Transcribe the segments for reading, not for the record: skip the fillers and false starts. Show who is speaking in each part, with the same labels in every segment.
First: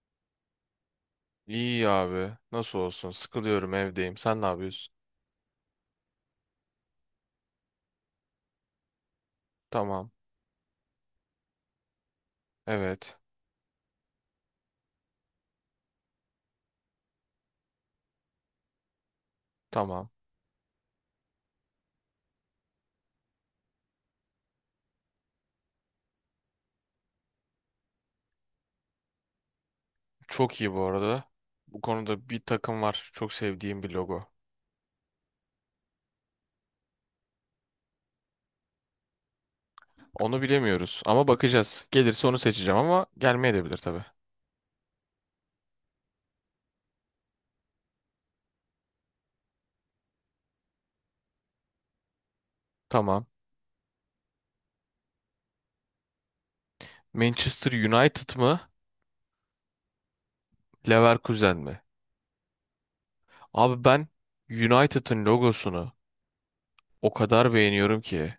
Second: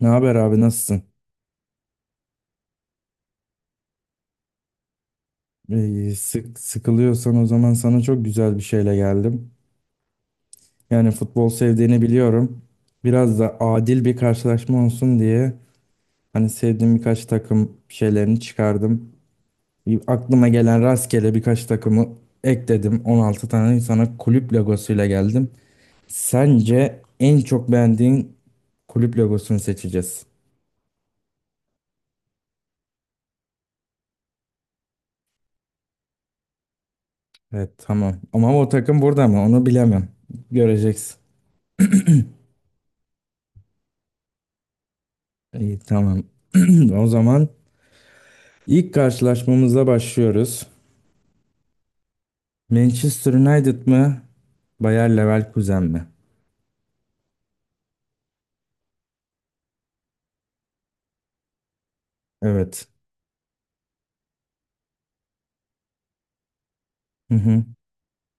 Speaker 1: Ne haber abi, nasılsın?
Speaker 2: İyi abi. Nasıl olsun? Sıkılıyorum, evdeyim. Sen ne yapıyorsun?
Speaker 1: İyi, sıkılıyorsan o zaman sana çok güzel bir şeyle geldim.
Speaker 2: Tamam.
Speaker 1: Yani futbol sevdiğini biliyorum.
Speaker 2: Evet.
Speaker 1: Biraz da adil bir karşılaşma olsun diye hani sevdiğim birkaç takım şeylerini çıkardım. Bir
Speaker 2: Tamam.
Speaker 1: aklıma gelen rastgele birkaç takımı ekledim. 16 tane sana kulüp logosuyla geldim. Sence en çok beğendiğin kulüp logosunu seçeceğiz.
Speaker 2: Çok iyi bu arada. Bu konuda bir takım var. Çok sevdiğim bir logo.
Speaker 1: Evet, tamam. Ama o takım burada mı? Onu bilemem.
Speaker 2: Onu bilemiyoruz
Speaker 1: Göreceksin.
Speaker 2: ama bakacağız. Gelirse onu seçeceğim ama gelmeyebilir tabii.
Speaker 1: İyi, tamam. O zaman İlk karşılaşmamıza başlıyoruz.
Speaker 2: Tamam.
Speaker 1: Manchester United mı? Bayer Leverkusen mi?
Speaker 2: Manchester United mı? Leverkusen mi?
Speaker 1: Evet.
Speaker 2: Abi ben United'ın logosunu o
Speaker 1: Hı
Speaker 2: kadar
Speaker 1: hı.
Speaker 2: beğeniyorum ki.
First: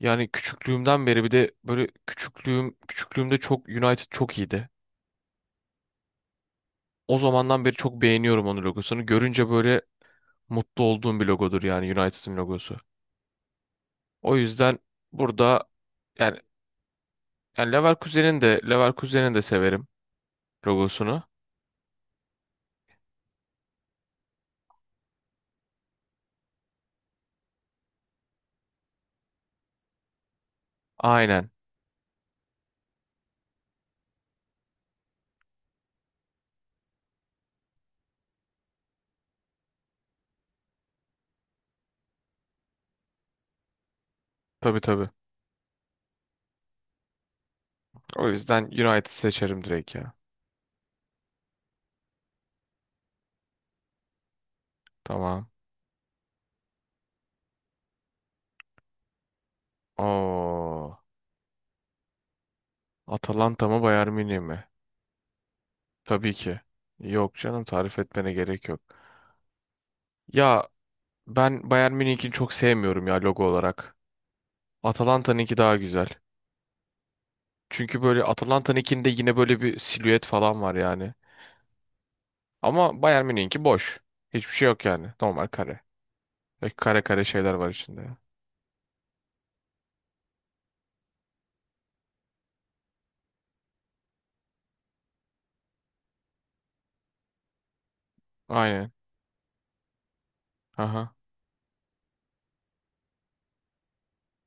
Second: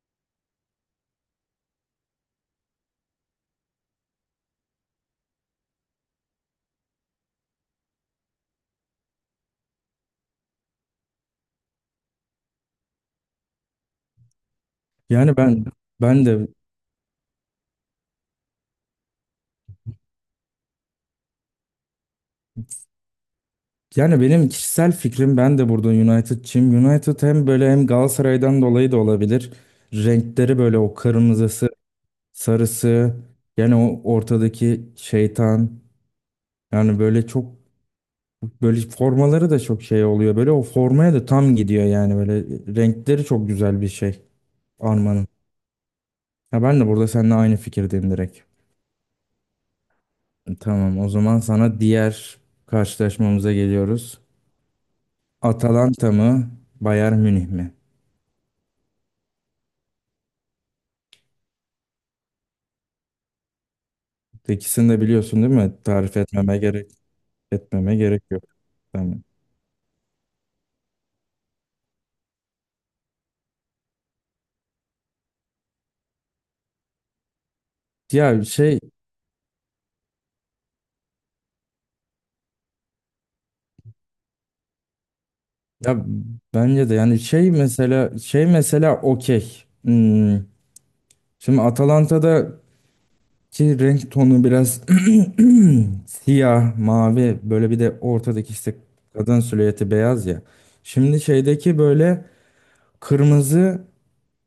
Speaker 2: Yani küçüklüğümden beri, bir de böyle küçüklüğümde çok United çok iyiydi. O zamandan beri çok beğeniyorum onun logosunu. Görünce böyle mutlu olduğum bir logodur yani, United'ın logosu. O yüzden
Speaker 1: Yani
Speaker 2: burada
Speaker 1: ben
Speaker 2: yani,
Speaker 1: de
Speaker 2: yani Leverkusen'in de severim logosunu.
Speaker 1: benim kişisel fikrim, ben de burada United'çıyım. United hem böyle hem Galatasaray'dan dolayı da olabilir. Renkleri böyle, o
Speaker 2: Aynen.
Speaker 1: kırmızısı, sarısı, yani o ortadaki şeytan. Yani böyle çok böyle formaları da çok şey oluyor. Böyle o formaya da tam gidiyor yani, böyle renkleri çok güzel bir şey.
Speaker 2: Tabii, tabii.
Speaker 1: Armanın. Ya ben de burada seninle aynı fikirdeyim
Speaker 2: O
Speaker 1: direkt.
Speaker 2: yüzden United seçerim direkt ya.
Speaker 1: Tamam, o zaman sana diğer karşılaşmamıza geliyoruz.
Speaker 2: Tamam.
Speaker 1: Atalanta mı, Bayern Münih mi?
Speaker 2: Oo. Atalanta mı, Bayern Münih mi?
Speaker 1: İkisini de biliyorsun değil mi? Tarif
Speaker 2: Tabii
Speaker 1: etmeme
Speaker 2: ki.
Speaker 1: gerek
Speaker 2: Yok canım,
Speaker 1: etmeme
Speaker 2: tarif
Speaker 1: gerek
Speaker 2: etmene
Speaker 1: yok.
Speaker 2: gerek yok.
Speaker 1: Tamam.
Speaker 2: Ya ben Bayern Münih'ini çok sevmiyorum ya, logo olarak. Atalanta'nınki daha güzel. Çünkü böyle
Speaker 1: Ya
Speaker 2: Atalanta'nınkinde yine böyle bir silüet falan var yani. Ama Bayern Münih'inki boş. Hiçbir şey yok yani. Normal kare.
Speaker 1: ya
Speaker 2: Ve
Speaker 1: bence de
Speaker 2: kare
Speaker 1: yani
Speaker 2: kare
Speaker 1: şey
Speaker 2: şeyler var içinde.
Speaker 1: mesela şey mesela okey. Hmm. Şimdi Atalanta'daki renk tonu biraz siyah, mavi, böyle bir de ortadaki işte
Speaker 2: Aynen.
Speaker 1: kadın silüeti beyaz ya.
Speaker 2: Aha.
Speaker 1: Şimdi şeydeki böyle kırmızı,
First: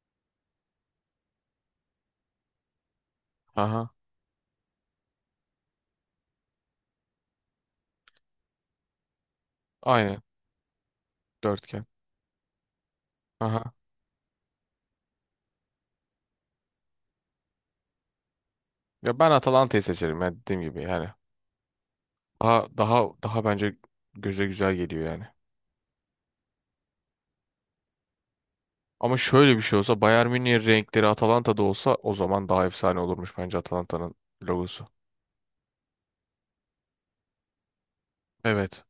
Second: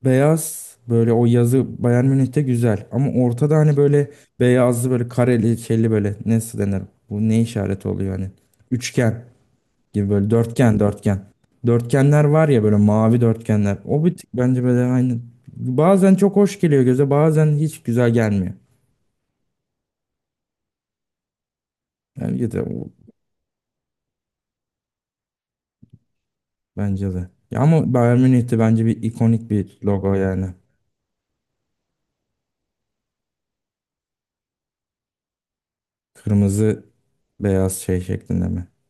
Speaker 1: beyaz, böyle o yazı Bayern Münih'te güzel. Ama ortada hani
Speaker 2: Aha.
Speaker 1: böyle beyazlı, böyle kareli, şeyli, böyle nasıl denir? Bu ne işareti oluyor hani? Üçgen gibi,
Speaker 2: Aynen.
Speaker 1: böyle dörtgen dörtgen.
Speaker 2: Dörtgen.
Speaker 1: Dörtgenler var ya, böyle mavi dörtgenler.
Speaker 2: Aha.
Speaker 1: O bir tık bence böyle aynı. Bazen çok hoş geliyor göze, bazen hiç güzel gelmiyor.
Speaker 2: Ya ben Atalanta'yı seçerim ya, dediğim gibi yani.
Speaker 1: Yani
Speaker 2: Daha daha daha bence göze güzel geliyor yani.
Speaker 1: bence de. Ya ama Bayern Münih'te bence bir
Speaker 2: Ama
Speaker 1: ikonik
Speaker 2: şöyle bir şey
Speaker 1: bir
Speaker 2: olsa,
Speaker 1: logo
Speaker 2: Bayern
Speaker 1: yani.
Speaker 2: Münih'in renkleri Atalanta'da olsa, o zaman daha efsane olurmuş bence Atalanta'nın logosu.
Speaker 1: Kırmızı beyaz şey şeklinde mi?
Speaker 2: Evet.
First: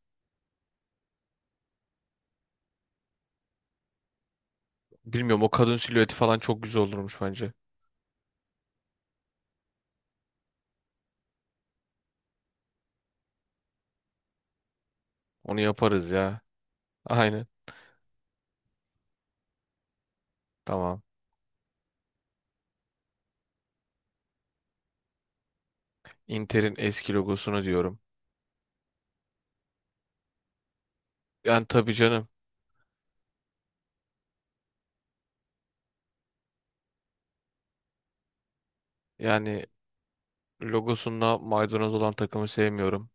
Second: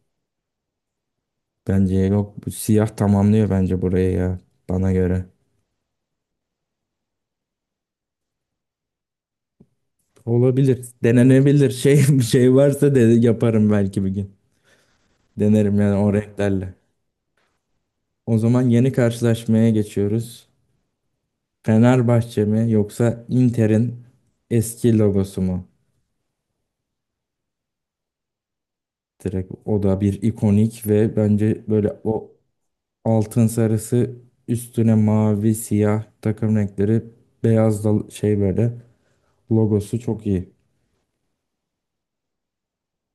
Speaker 1: Bence yok. Bu siyah tamamlıyor bence burayı ya. Bana göre.
Speaker 2: Bilmiyorum, o kadın silüeti falan çok güzel olurmuş bence.
Speaker 1: Olabilir. Denenebilir. Şey, bir şey varsa de yaparım belki bir gün.
Speaker 2: Onu
Speaker 1: Denerim yani
Speaker 2: yaparız
Speaker 1: o
Speaker 2: ya.
Speaker 1: renklerle.
Speaker 2: Aynen.
Speaker 1: O zaman yeni karşılaşmaya geçiyoruz.
Speaker 2: Tamam.
Speaker 1: Fenerbahçe mi yoksa Inter'in eski logosu mu?
Speaker 2: Inter'in eski logosunu diyorum.
Speaker 1: Direkt, o da bir ikonik ve bence
Speaker 2: Yani tabii
Speaker 1: böyle
Speaker 2: canım.
Speaker 1: o altın sarısı üstüne mavi, siyah takım renkleri, beyaz da şey böyle
Speaker 2: Yani
Speaker 1: logosu çok iyi.
Speaker 2: logosunda maydanoz olan takımı sevmiyorum.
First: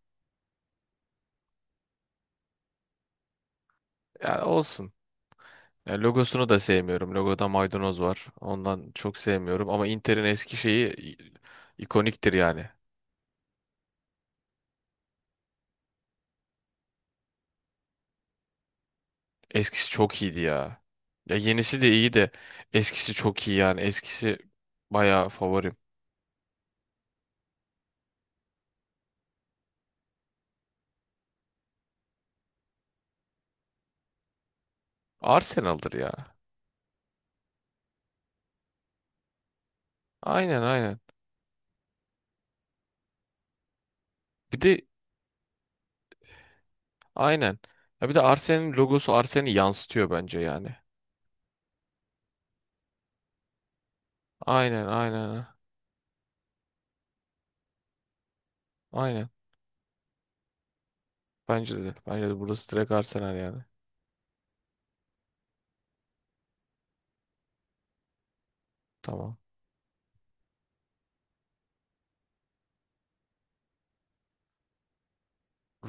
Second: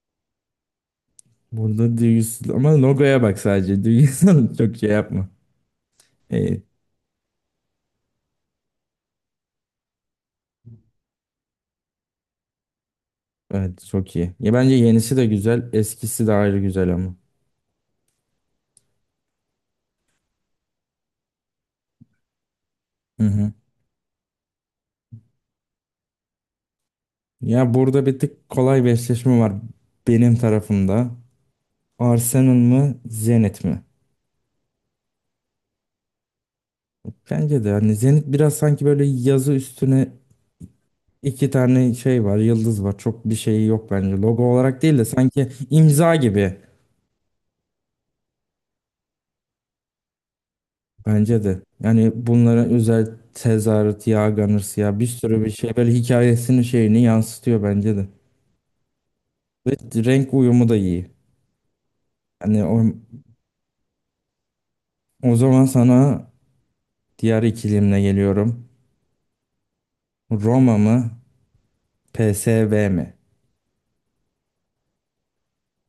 Speaker 1: Burada duygusuz ama, logoya bak sadece.
Speaker 2: Yani
Speaker 1: Duygusal çok şey
Speaker 2: olsun.
Speaker 1: yapma.
Speaker 2: Yani logosunu da
Speaker 1: İyi.
Speaker 2: sevmiyorum. Logoda maydanoz var. Ondan çok sevmiyorum. Ama Inter'in eski şeyi ikoniktir yani.
Speaker 1: Evet, çok iyi. Ya bence yenisi de güzel, eskisi de ayrı güzel ama.
Speaker 2: Eskisi çok iyiydi ya. Ya yenisi de iyi de eskisi
Speaker 1: Hı
Speaker 2: çok
Speaker 1: hı.
Speaker 2: iyi yani. Eskisi bayağı favorim.
Speaker 1: Ya burada bir tık kolay bir eşleşme var benim tarafımda. Arsenal mı, Zenit mi?
Speaker 2: Arsenal'dır ya.
Speaker 1: Bence de hani Zenit biraz sanki böyle yazı üstüne
Speaker 2: Aynen.
Speaker 1: iki tane şey var, yıldız var. Çok bir şeyi yok bence. Logo
Speaker 2: Bir de
Speaker 1: olarak değil de sanki imza gibi.
Speaker 2: aynen. Ya bir de Arsenal'in logosu Arsenal'i yansıtıyor bence yani.
Speaker 1: Bence de. Yani bunlara özel tezahürat, yağ garnısı
Speaker 2: Aynen
Speaker 1: ya, bir sürü
Speaker 2: aynen.
Speaker 1: bir şey, böyle hikayesini şeyini yansıtıyor bence de.
Speaker 2: Aynen.
Speaker 1: Ve renk uyumu da iyi.
Speaker 2: Bence de. Bence de
Speaker 1: Yani
Speaker 2: burası
Speaker 1: o,
Speaker 2: direkt Arsenal yani.
Speaker 1: o zaman sana diğer ikilimle geliyorum.
Speaker 2: Tamam.
Speaker 1: Roma mı? PSV mi?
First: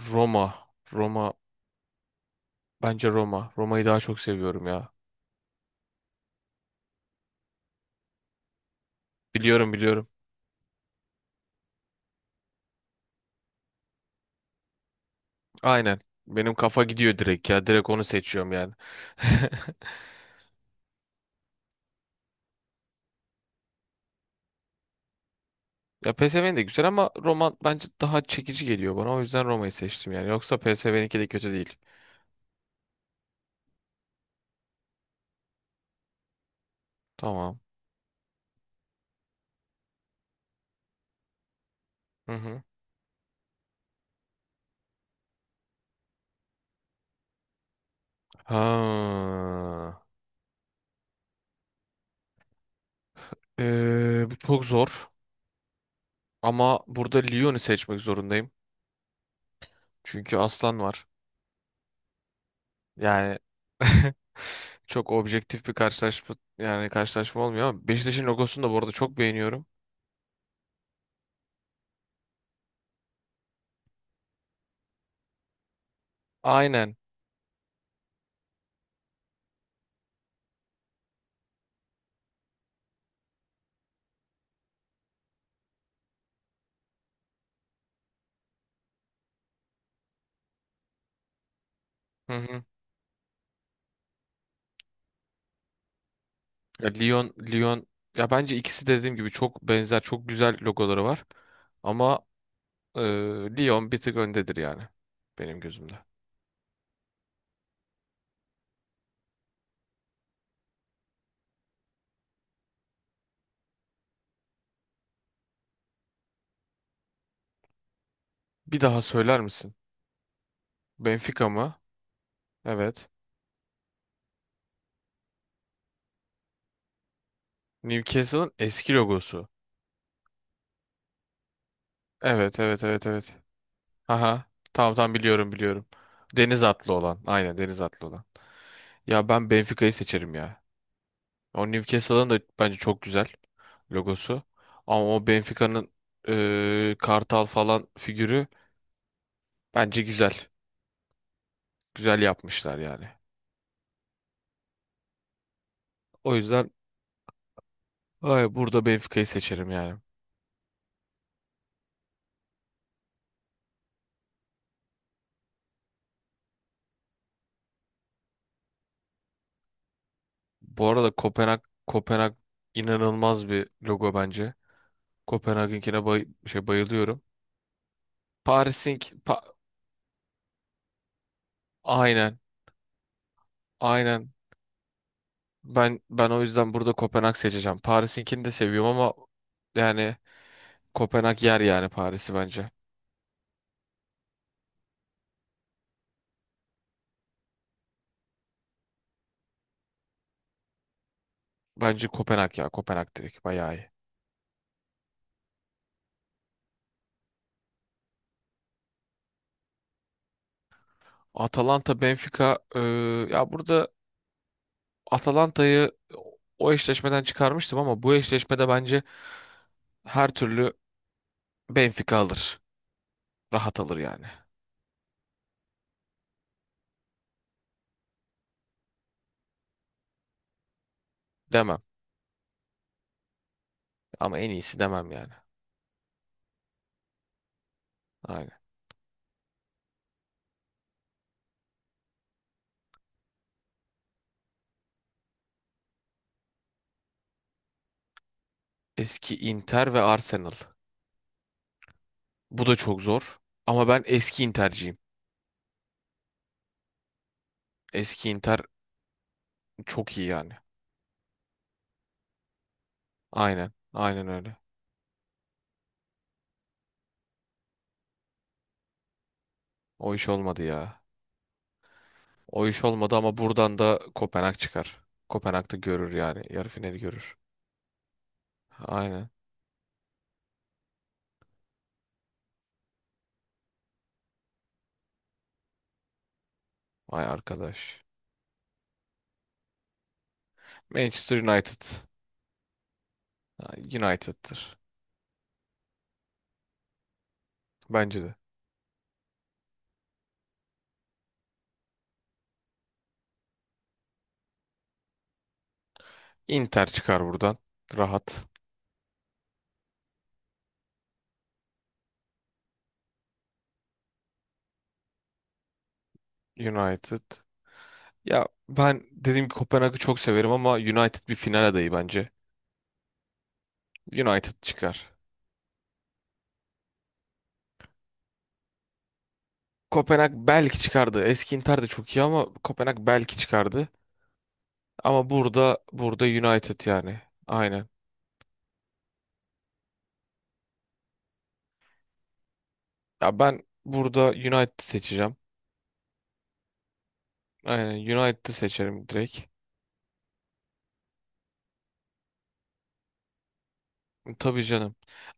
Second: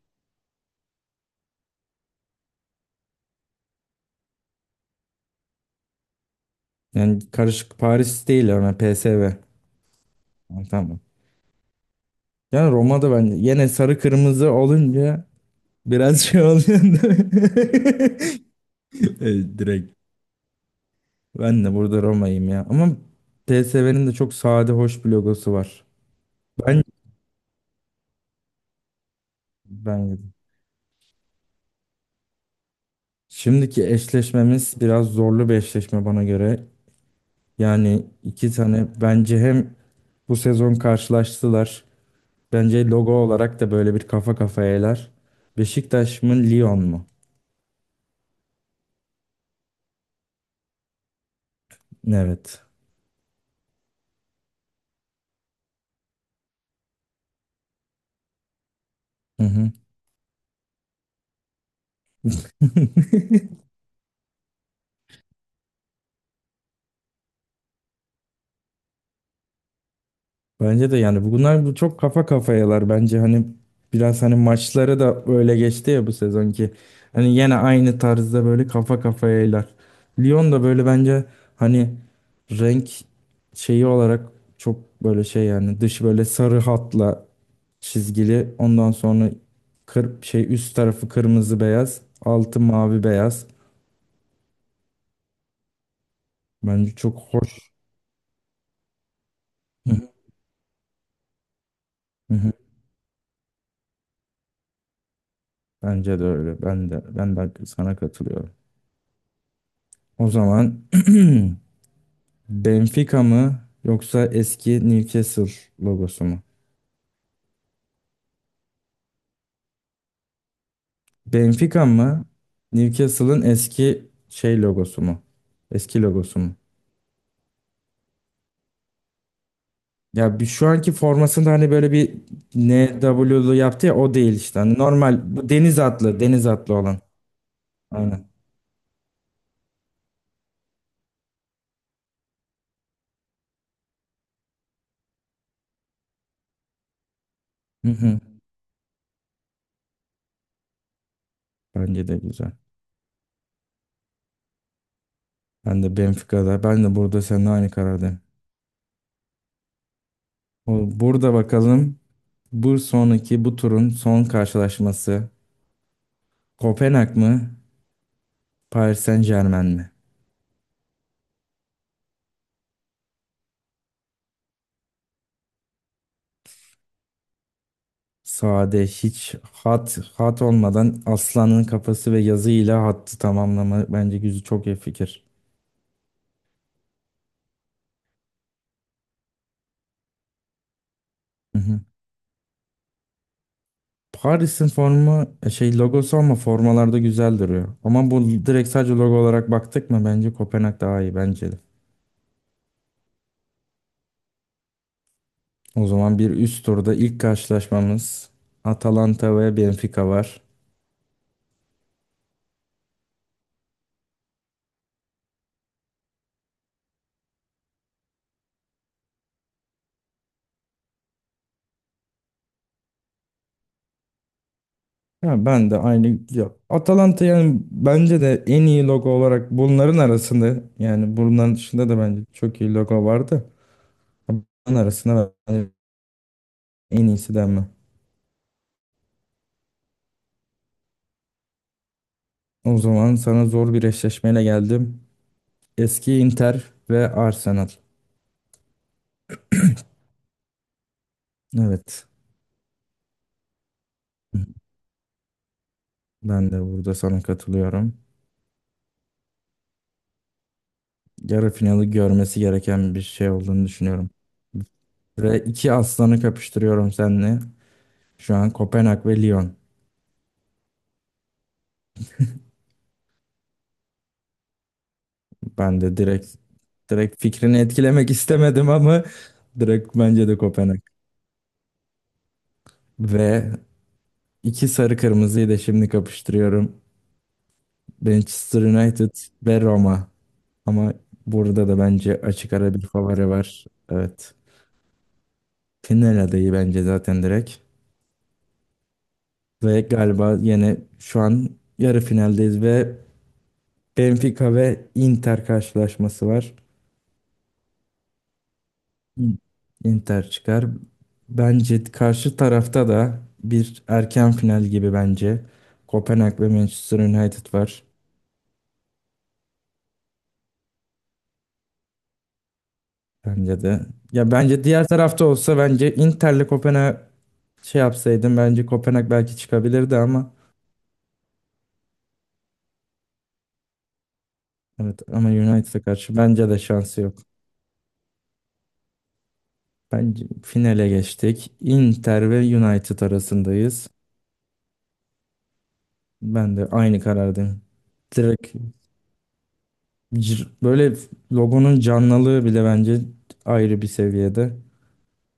Speaker 2: Roma. Roma. Bence Roma. Roma'yı daha çok seviyorum ya.
Speaker 1: Yani karışık Paris değil ama PSV.
Speaker 2: Biliyorum, biliyorum.
Speaker 1: Ha, tamam. Yani Roma'da bence yine sarı kırmızı olunca
Speaker 2: Aynen.
Speaker 1: biraz şey
Speaker 2: Benim
Speaker 1: oluyor,
Speaker 2: kafa gidiyor
Speaker 1: değil
Speaker 2: direkt ya. Direkt onu
Speaker 1: mi?
Speaker 2: seçiyorum yani.
Speaker 1: Evet, direkt ben de burada Roma'yım ya. Ama PSV'nin de çok sade, hoş bir logosu var.
Speaker 2: Ya PSV'nin de
Speaker 1: Ben
Speaker 2: güzel ama Roma bence daha çekici geliyor bana. O yüzden Roma'yı
Speaker 1: ben
Speaker 2: seçtim yani.
Speaker 1: yedim.
Speaker 2: Yoksa PSV'ninki de kötü değil.
Speaker 1: Şimdiki eşleşmemiz biraz zorlu bir eşleşme bana göre.
Speaker 2: Tamam.
Speaker 1: Yani iki tane, bence hem bu sezon karşılaştılar.
Speaker 2: Hı hı.
Speaker 1: Bence logo olarak da böyle bir kafa kafayalar. Beşiktaş mı, Lyon mu?
Speaker 2: Ha.
Speaker 1: Evet.
Speaker 2: Bu çok zor. Ama burada Lyon'u seçmek zorundayım.
Speaker 1: Hı hı.
Speaker 2: Çünkü aslan var. Yani çok objektif bir karşılaşma, yani karşılaşma olmuyor, ama Beşiktaş'ın logosunu da bu arada çok beğeniyorum.
Speaker 1: Bence de yani bunlar bu çok kafa kafayalar bence, hani biraz hani maçları da böyle geçti ya bu sezonki.
Speaker 2: Aynen.
Speaker 1: Hani yine aynı tarzda böyle kafa kafayalar. Lyon da böyle bence hani renk şeyi olarak çok böyle şey yani, dış böyle sarı hatla çizgili, ondan sonra kır, şey, üst tarafı kırmızı beyaz,
Speaker 2: Hı
Speaker 1: altı
Speaker 2: hı.
Speaker 1: mavi beyaz.
Speaker 2: Ya
Speaker 1: Bence çok
Speaker 2: Lyon
Speaker 1: hoş.
Speaker 2: Lyon ya bence ikisi de, dediğim gibi, çok
Speaker 1: Hı
Speaker 2: benzer,
Speaker 1: hı.
Speaker 2: çok güzel logoları var. Ama
Speaker 1: Hı hı.
Speaker 2: e, Lyon bir tık öndedir yani benim gözümde.
Speaker 1: Bence de öyle. Ben de sana katılıyorum. O zaman Benfica mı yoksa eski Newcastle logosu mu?
Speaker 2: Bir daha söyler misin? Benfica mı?
Speaker 1: Benfica mı?
Speaker 2: Evet.
Speaker 1: Newcastle'ın eski şey logosu mu? Eski logosu mu?
Speaker 2: Newcastle'ın eski logosu.
Speaker 1: Ya, bir şu anki formasında hani böyle bir
Speaker 2: Evet, evet, evet, evet.
Speaker 1: NW'lu yaptı ya, o değil
Speaker 2: Aha.
Speaker 1: işte. Hani
Speaker 2: Tamam, tamam,
Speaker 1: normal bu
Speaker 2: biliyorum,
Speaker 1: deniz
Speaker 2: biliyorum.
Speaker 1: atlı, deniz
Speaker 2: Deniz
Speaker 1: atlı
Speaker 2: atlı
Speaker 1: olan.
Speaker 2: olan. Aynen, deniz atlı olan.
Speaker 1: Aynen.
Speaker 2: Ya ben Benfica'yı seçerim ya. O Newcastle'ın da bence çok güzel logosu. Ama o Benfica'nın kartal falan
Speaker 1: Hı hı.
Speaker 2: figürü bence güzel.
Speaker 1: Bence de
Speaker 2: Güzel
Speaker 1: güzel.
Speaker 2: yapmışlar yani.
Speaker 1: Ben de
Speaker 2: O
Speaker 1: Benfica'da.
Speaker 2: yüzden
Speaker 1: Ben de burada seninle aynı karardayım.
Speaker 2: ay, burada Benfica'yı seçerim yani.
Speaker 1: O- burada bakalım. Bu turun son karşılaşması, Kopenhag mı? Paris Saint-Germain mi?
Speaker 2: Bu arada Kopenhag inanılmaz bir logo bence. Kopenhag'ınkine bayılıyorum.
Speaker 1: Sade,
Speaker 2: Paris'ink
Speaker 1: hiç
Speaker 2: pa-
Speaker 1: hat olmadan, aslanın kafası ve
Speaker 2: aynen,
Speaker 1: yazıyla hattı tamamlama bence
Speaker 2: aynen
Speaker 1: güzel, çok iyi fikir.
Speaker 2: ben o yüzden burada Kopenhag seçeceğim. Paris'inkini de seviyorum ama yani Kopenhag
Speaker 1: Hı
Speaker 2: yer
Speaker 1: hı.
Speaker 2: yani Paris'i bence.
Speaker 1: Paris'in formu e, şey logosu ama formalarda güzel duruyor. Ama bu direkt sadece logo olarak baktık mı bence Kopenhag daha iyi, bence de.
Speaker 2: Bence Kopenhag ya. Kopenhag direkt bayağı iyi.
Speaker 1: O zaman bir üst turda ilk karşılaşmamız, Atalanta ve Benfica var.
Speaker 2: Atalanta Benfica, ya burada Atalanta'yı o eşleşmeden çıkarmıştım ama bu eşleşmede bence her türlü Benfica alır. Rahat alır yani.
Speaker 1: Ya ben de aynı ya, Atalanta yani bence de en iyi logo olarak bunların arasında, yani bunların
Speaker 2: Demem,
Speaker 1: dışında da bence çok iyi logo vardı.
Speaker 2: ama en
Speaker 1: Ben
Speaker 2: iyisi demem yani.
Speaker 1: arasında bence en iyisi denme.
Speaker 2: Aynen.
Speaker 1: O zaman sana zor bir eşleşmeyle geldim. Eski Inter ve Arsenal.
Speaker 2: Eski Inter ve Arsenal.
Speaker 1: Evet,
Speaker 2: Bu da çok zor ama ben eski Inter'ciyim.
Speaker 1: ben de burada sana katılıyorum.
Speaker 2: Eski Inter çok iyi yani.
Speaker 1: Yarı finali görmesi gereken bir şey olduğunu
Speaker 2: Aynen.
Speaker 1: düşünüyorum.
Speaker 2: Aynen öyle.
Speaker 1: Ve iki aslanı kapıştırıyorum seninle. Şu an Kopenhag ve Lyon.
Speaker 2: O iş olmadı ya. O iş olmadı ama buradan da Kopenhag çıkar. Kopenhag'da
Speaker 1: Ben de
Speaker 2: görür
Speaker 1: direkt,
Speaker 2: yani. Yarı finali görür.
Speaker 1: fikrini etkilemek istemedim ama
Speaker 2: Aynen.
Speaker 1: direkt bence de Kopenhag. Ve iki sarı kırmızıyı da şimdi kapıştırıyorum.
Speaker 2: Ay arkadaş.
Speaker 1: Manchester United ve Roma. Ama
Speaker 2: Manchester
Speaker 1: burada
Speaker 2: United.
Speaker 1: da bence açık ara bir favori var.
Speaker 2: Ha,
Speaker 1: Evet.
Speaker 2: United'tır.
Speaker 1: Final adayı bence zaten direkt.
Speaker 2: Bence de.
Speaker 1: Ve galiba yine şu an yarı finaldeyiz ve Benfica ve Inter karşılaşması var.
Speaker 2: Inter çıkar buradan. Rahat.
Speaker 1: İn- Inter çıkar. Bence karşı tarafta da bir erken final gibi bence. Kopenhag ve Manchester
Speaker 2: United.
Speaker 1: United var.
Speaker 2: Ya ben dediğim gibi Kopenhag'ı çok severim ama United bir final adayı bence.
Speaker 1: Bence de. Ya
Speaker 2: United
Speaker 1: bence diğer
Speaker 2: çıkar.
Speaker 1: tarafta olsa bence Inter'le Kopenhag şey yapsaydım bence Kopenhag belki çıkabilirdi ama
Speaker 2: Kopenhag belki çıkardı. Eski Inter de çok iyi ama Kopenhag belki çıkardı.
Speaker 1: evet,
Speaker 2: Ama
Speaker 1: ama
Speaker 2: burada
Speaker 1: United'a karşı
Speaker 2: burada
Speaker 1: bence de
Speaker 2: United
Speaker 1: şansı yok.
Speaker 2: yani. Aynen.
Speaker 1: Bence finale geçtik. Inter ve United
Speaker 2: Ya ben
Speaker 1: arasındayız.
Speaker 2: burada United seçeceğim.
Speaker 1: Ben de aynı karardayım.
Speaker 2: Aynen, United'ı
Speaker 1: Direkt
Speaker 2: seçerim direkt.
Speaker 1: böyle logonun canlılığı bile bence ayrı bir seviyede.
Speaker 2: Tabii canım.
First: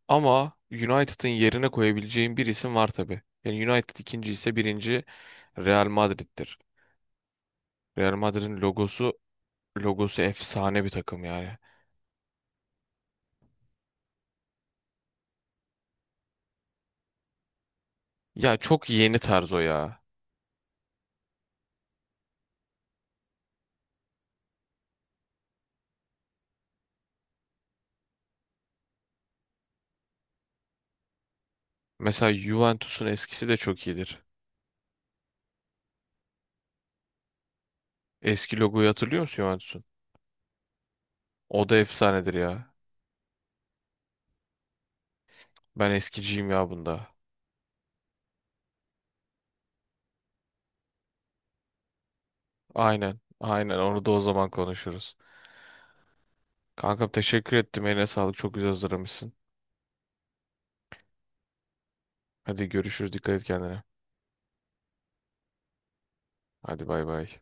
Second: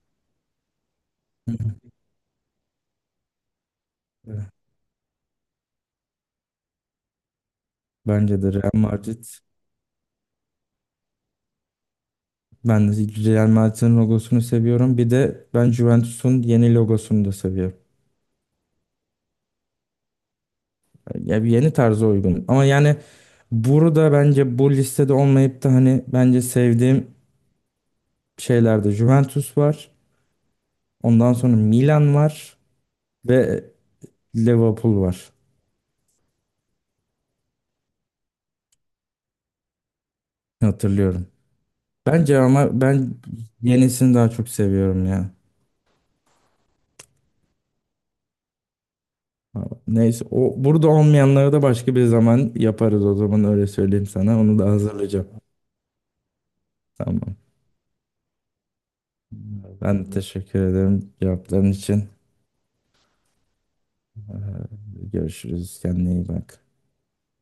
Speaker 2: Ama United'ın yerine koyabileceğim bir isim var tabii. Yani United ikinci
Speaker 1: Evet,
Speaker 2: ise birinci Real Madrid'dir. Real
Speaker 1: bence de
Speaker 2: Madrid'in
Speaker 1: Real
Speaker 2: logosu
Speaker 1: Madrid.
Speaker 2: logosu efsane bir takım yani.
Speaker 1: Ben de Real Madrid'in logosunu seviyorum. Bir de ben Juventus'un yeni logosunu da seviyorum.
Speaker 2: Ya çok yeni tarz o ya.
Speaker 1: Ya, bir yeni tarza uygun. Ama yani burada bence bu listede olmayıp da hani bence sevdiğim şeylerde Juventus var. Ondan sonra Milan
Speaker 2: Mesela
Speaker 1: var
Speaker 2: Juventus'un eskisi de
Speaker 1: ve
Speaker 2: çok iyidir.
Speaker 1: Liverpool var.
Speaker 2: Eski logoyu hatırlıyor musun Juventus'un?
Speaker 1: Hatırlıyorum.
Speaker 2: O da efsanedir
Speaker 1: Bence
Speaker 2: ya.
Speaker 1: ama ben yenisini daha çok seviyorum ya.
Speaker 2: Ben eskiciyim ya bunda.
Speaker 1: Neyse, o burada olmayanları da başka bir zaman yaparız, o
Speaker 2: Aynen.
Speaker 1: zaman öyle
Speaker 2: Aynen, onu
Speaker 1: söyleyeyim
Speaker 2: da o
Speaker 1: sana.
Speaker 2: zaman
Speaker 1: Onu da
Speaker 2: konuşuruz.
Speaker 1: hazırlayacağım.
Speaker 2: Kankam,
Speaker 1: Tamam.
Speaker 2: teşekkür ettim. Eline sağlık. Çok güzel hazırlamışsın.
Speaker 1: Ben de teşekkür ederim cevapların için.
Speaker 2: Hadi görüşürüz. Dikkat et kendine.
Speaker 1: Görüşürüz. Kendine iyi bak.
Speaker 2: Hadi, bay bay.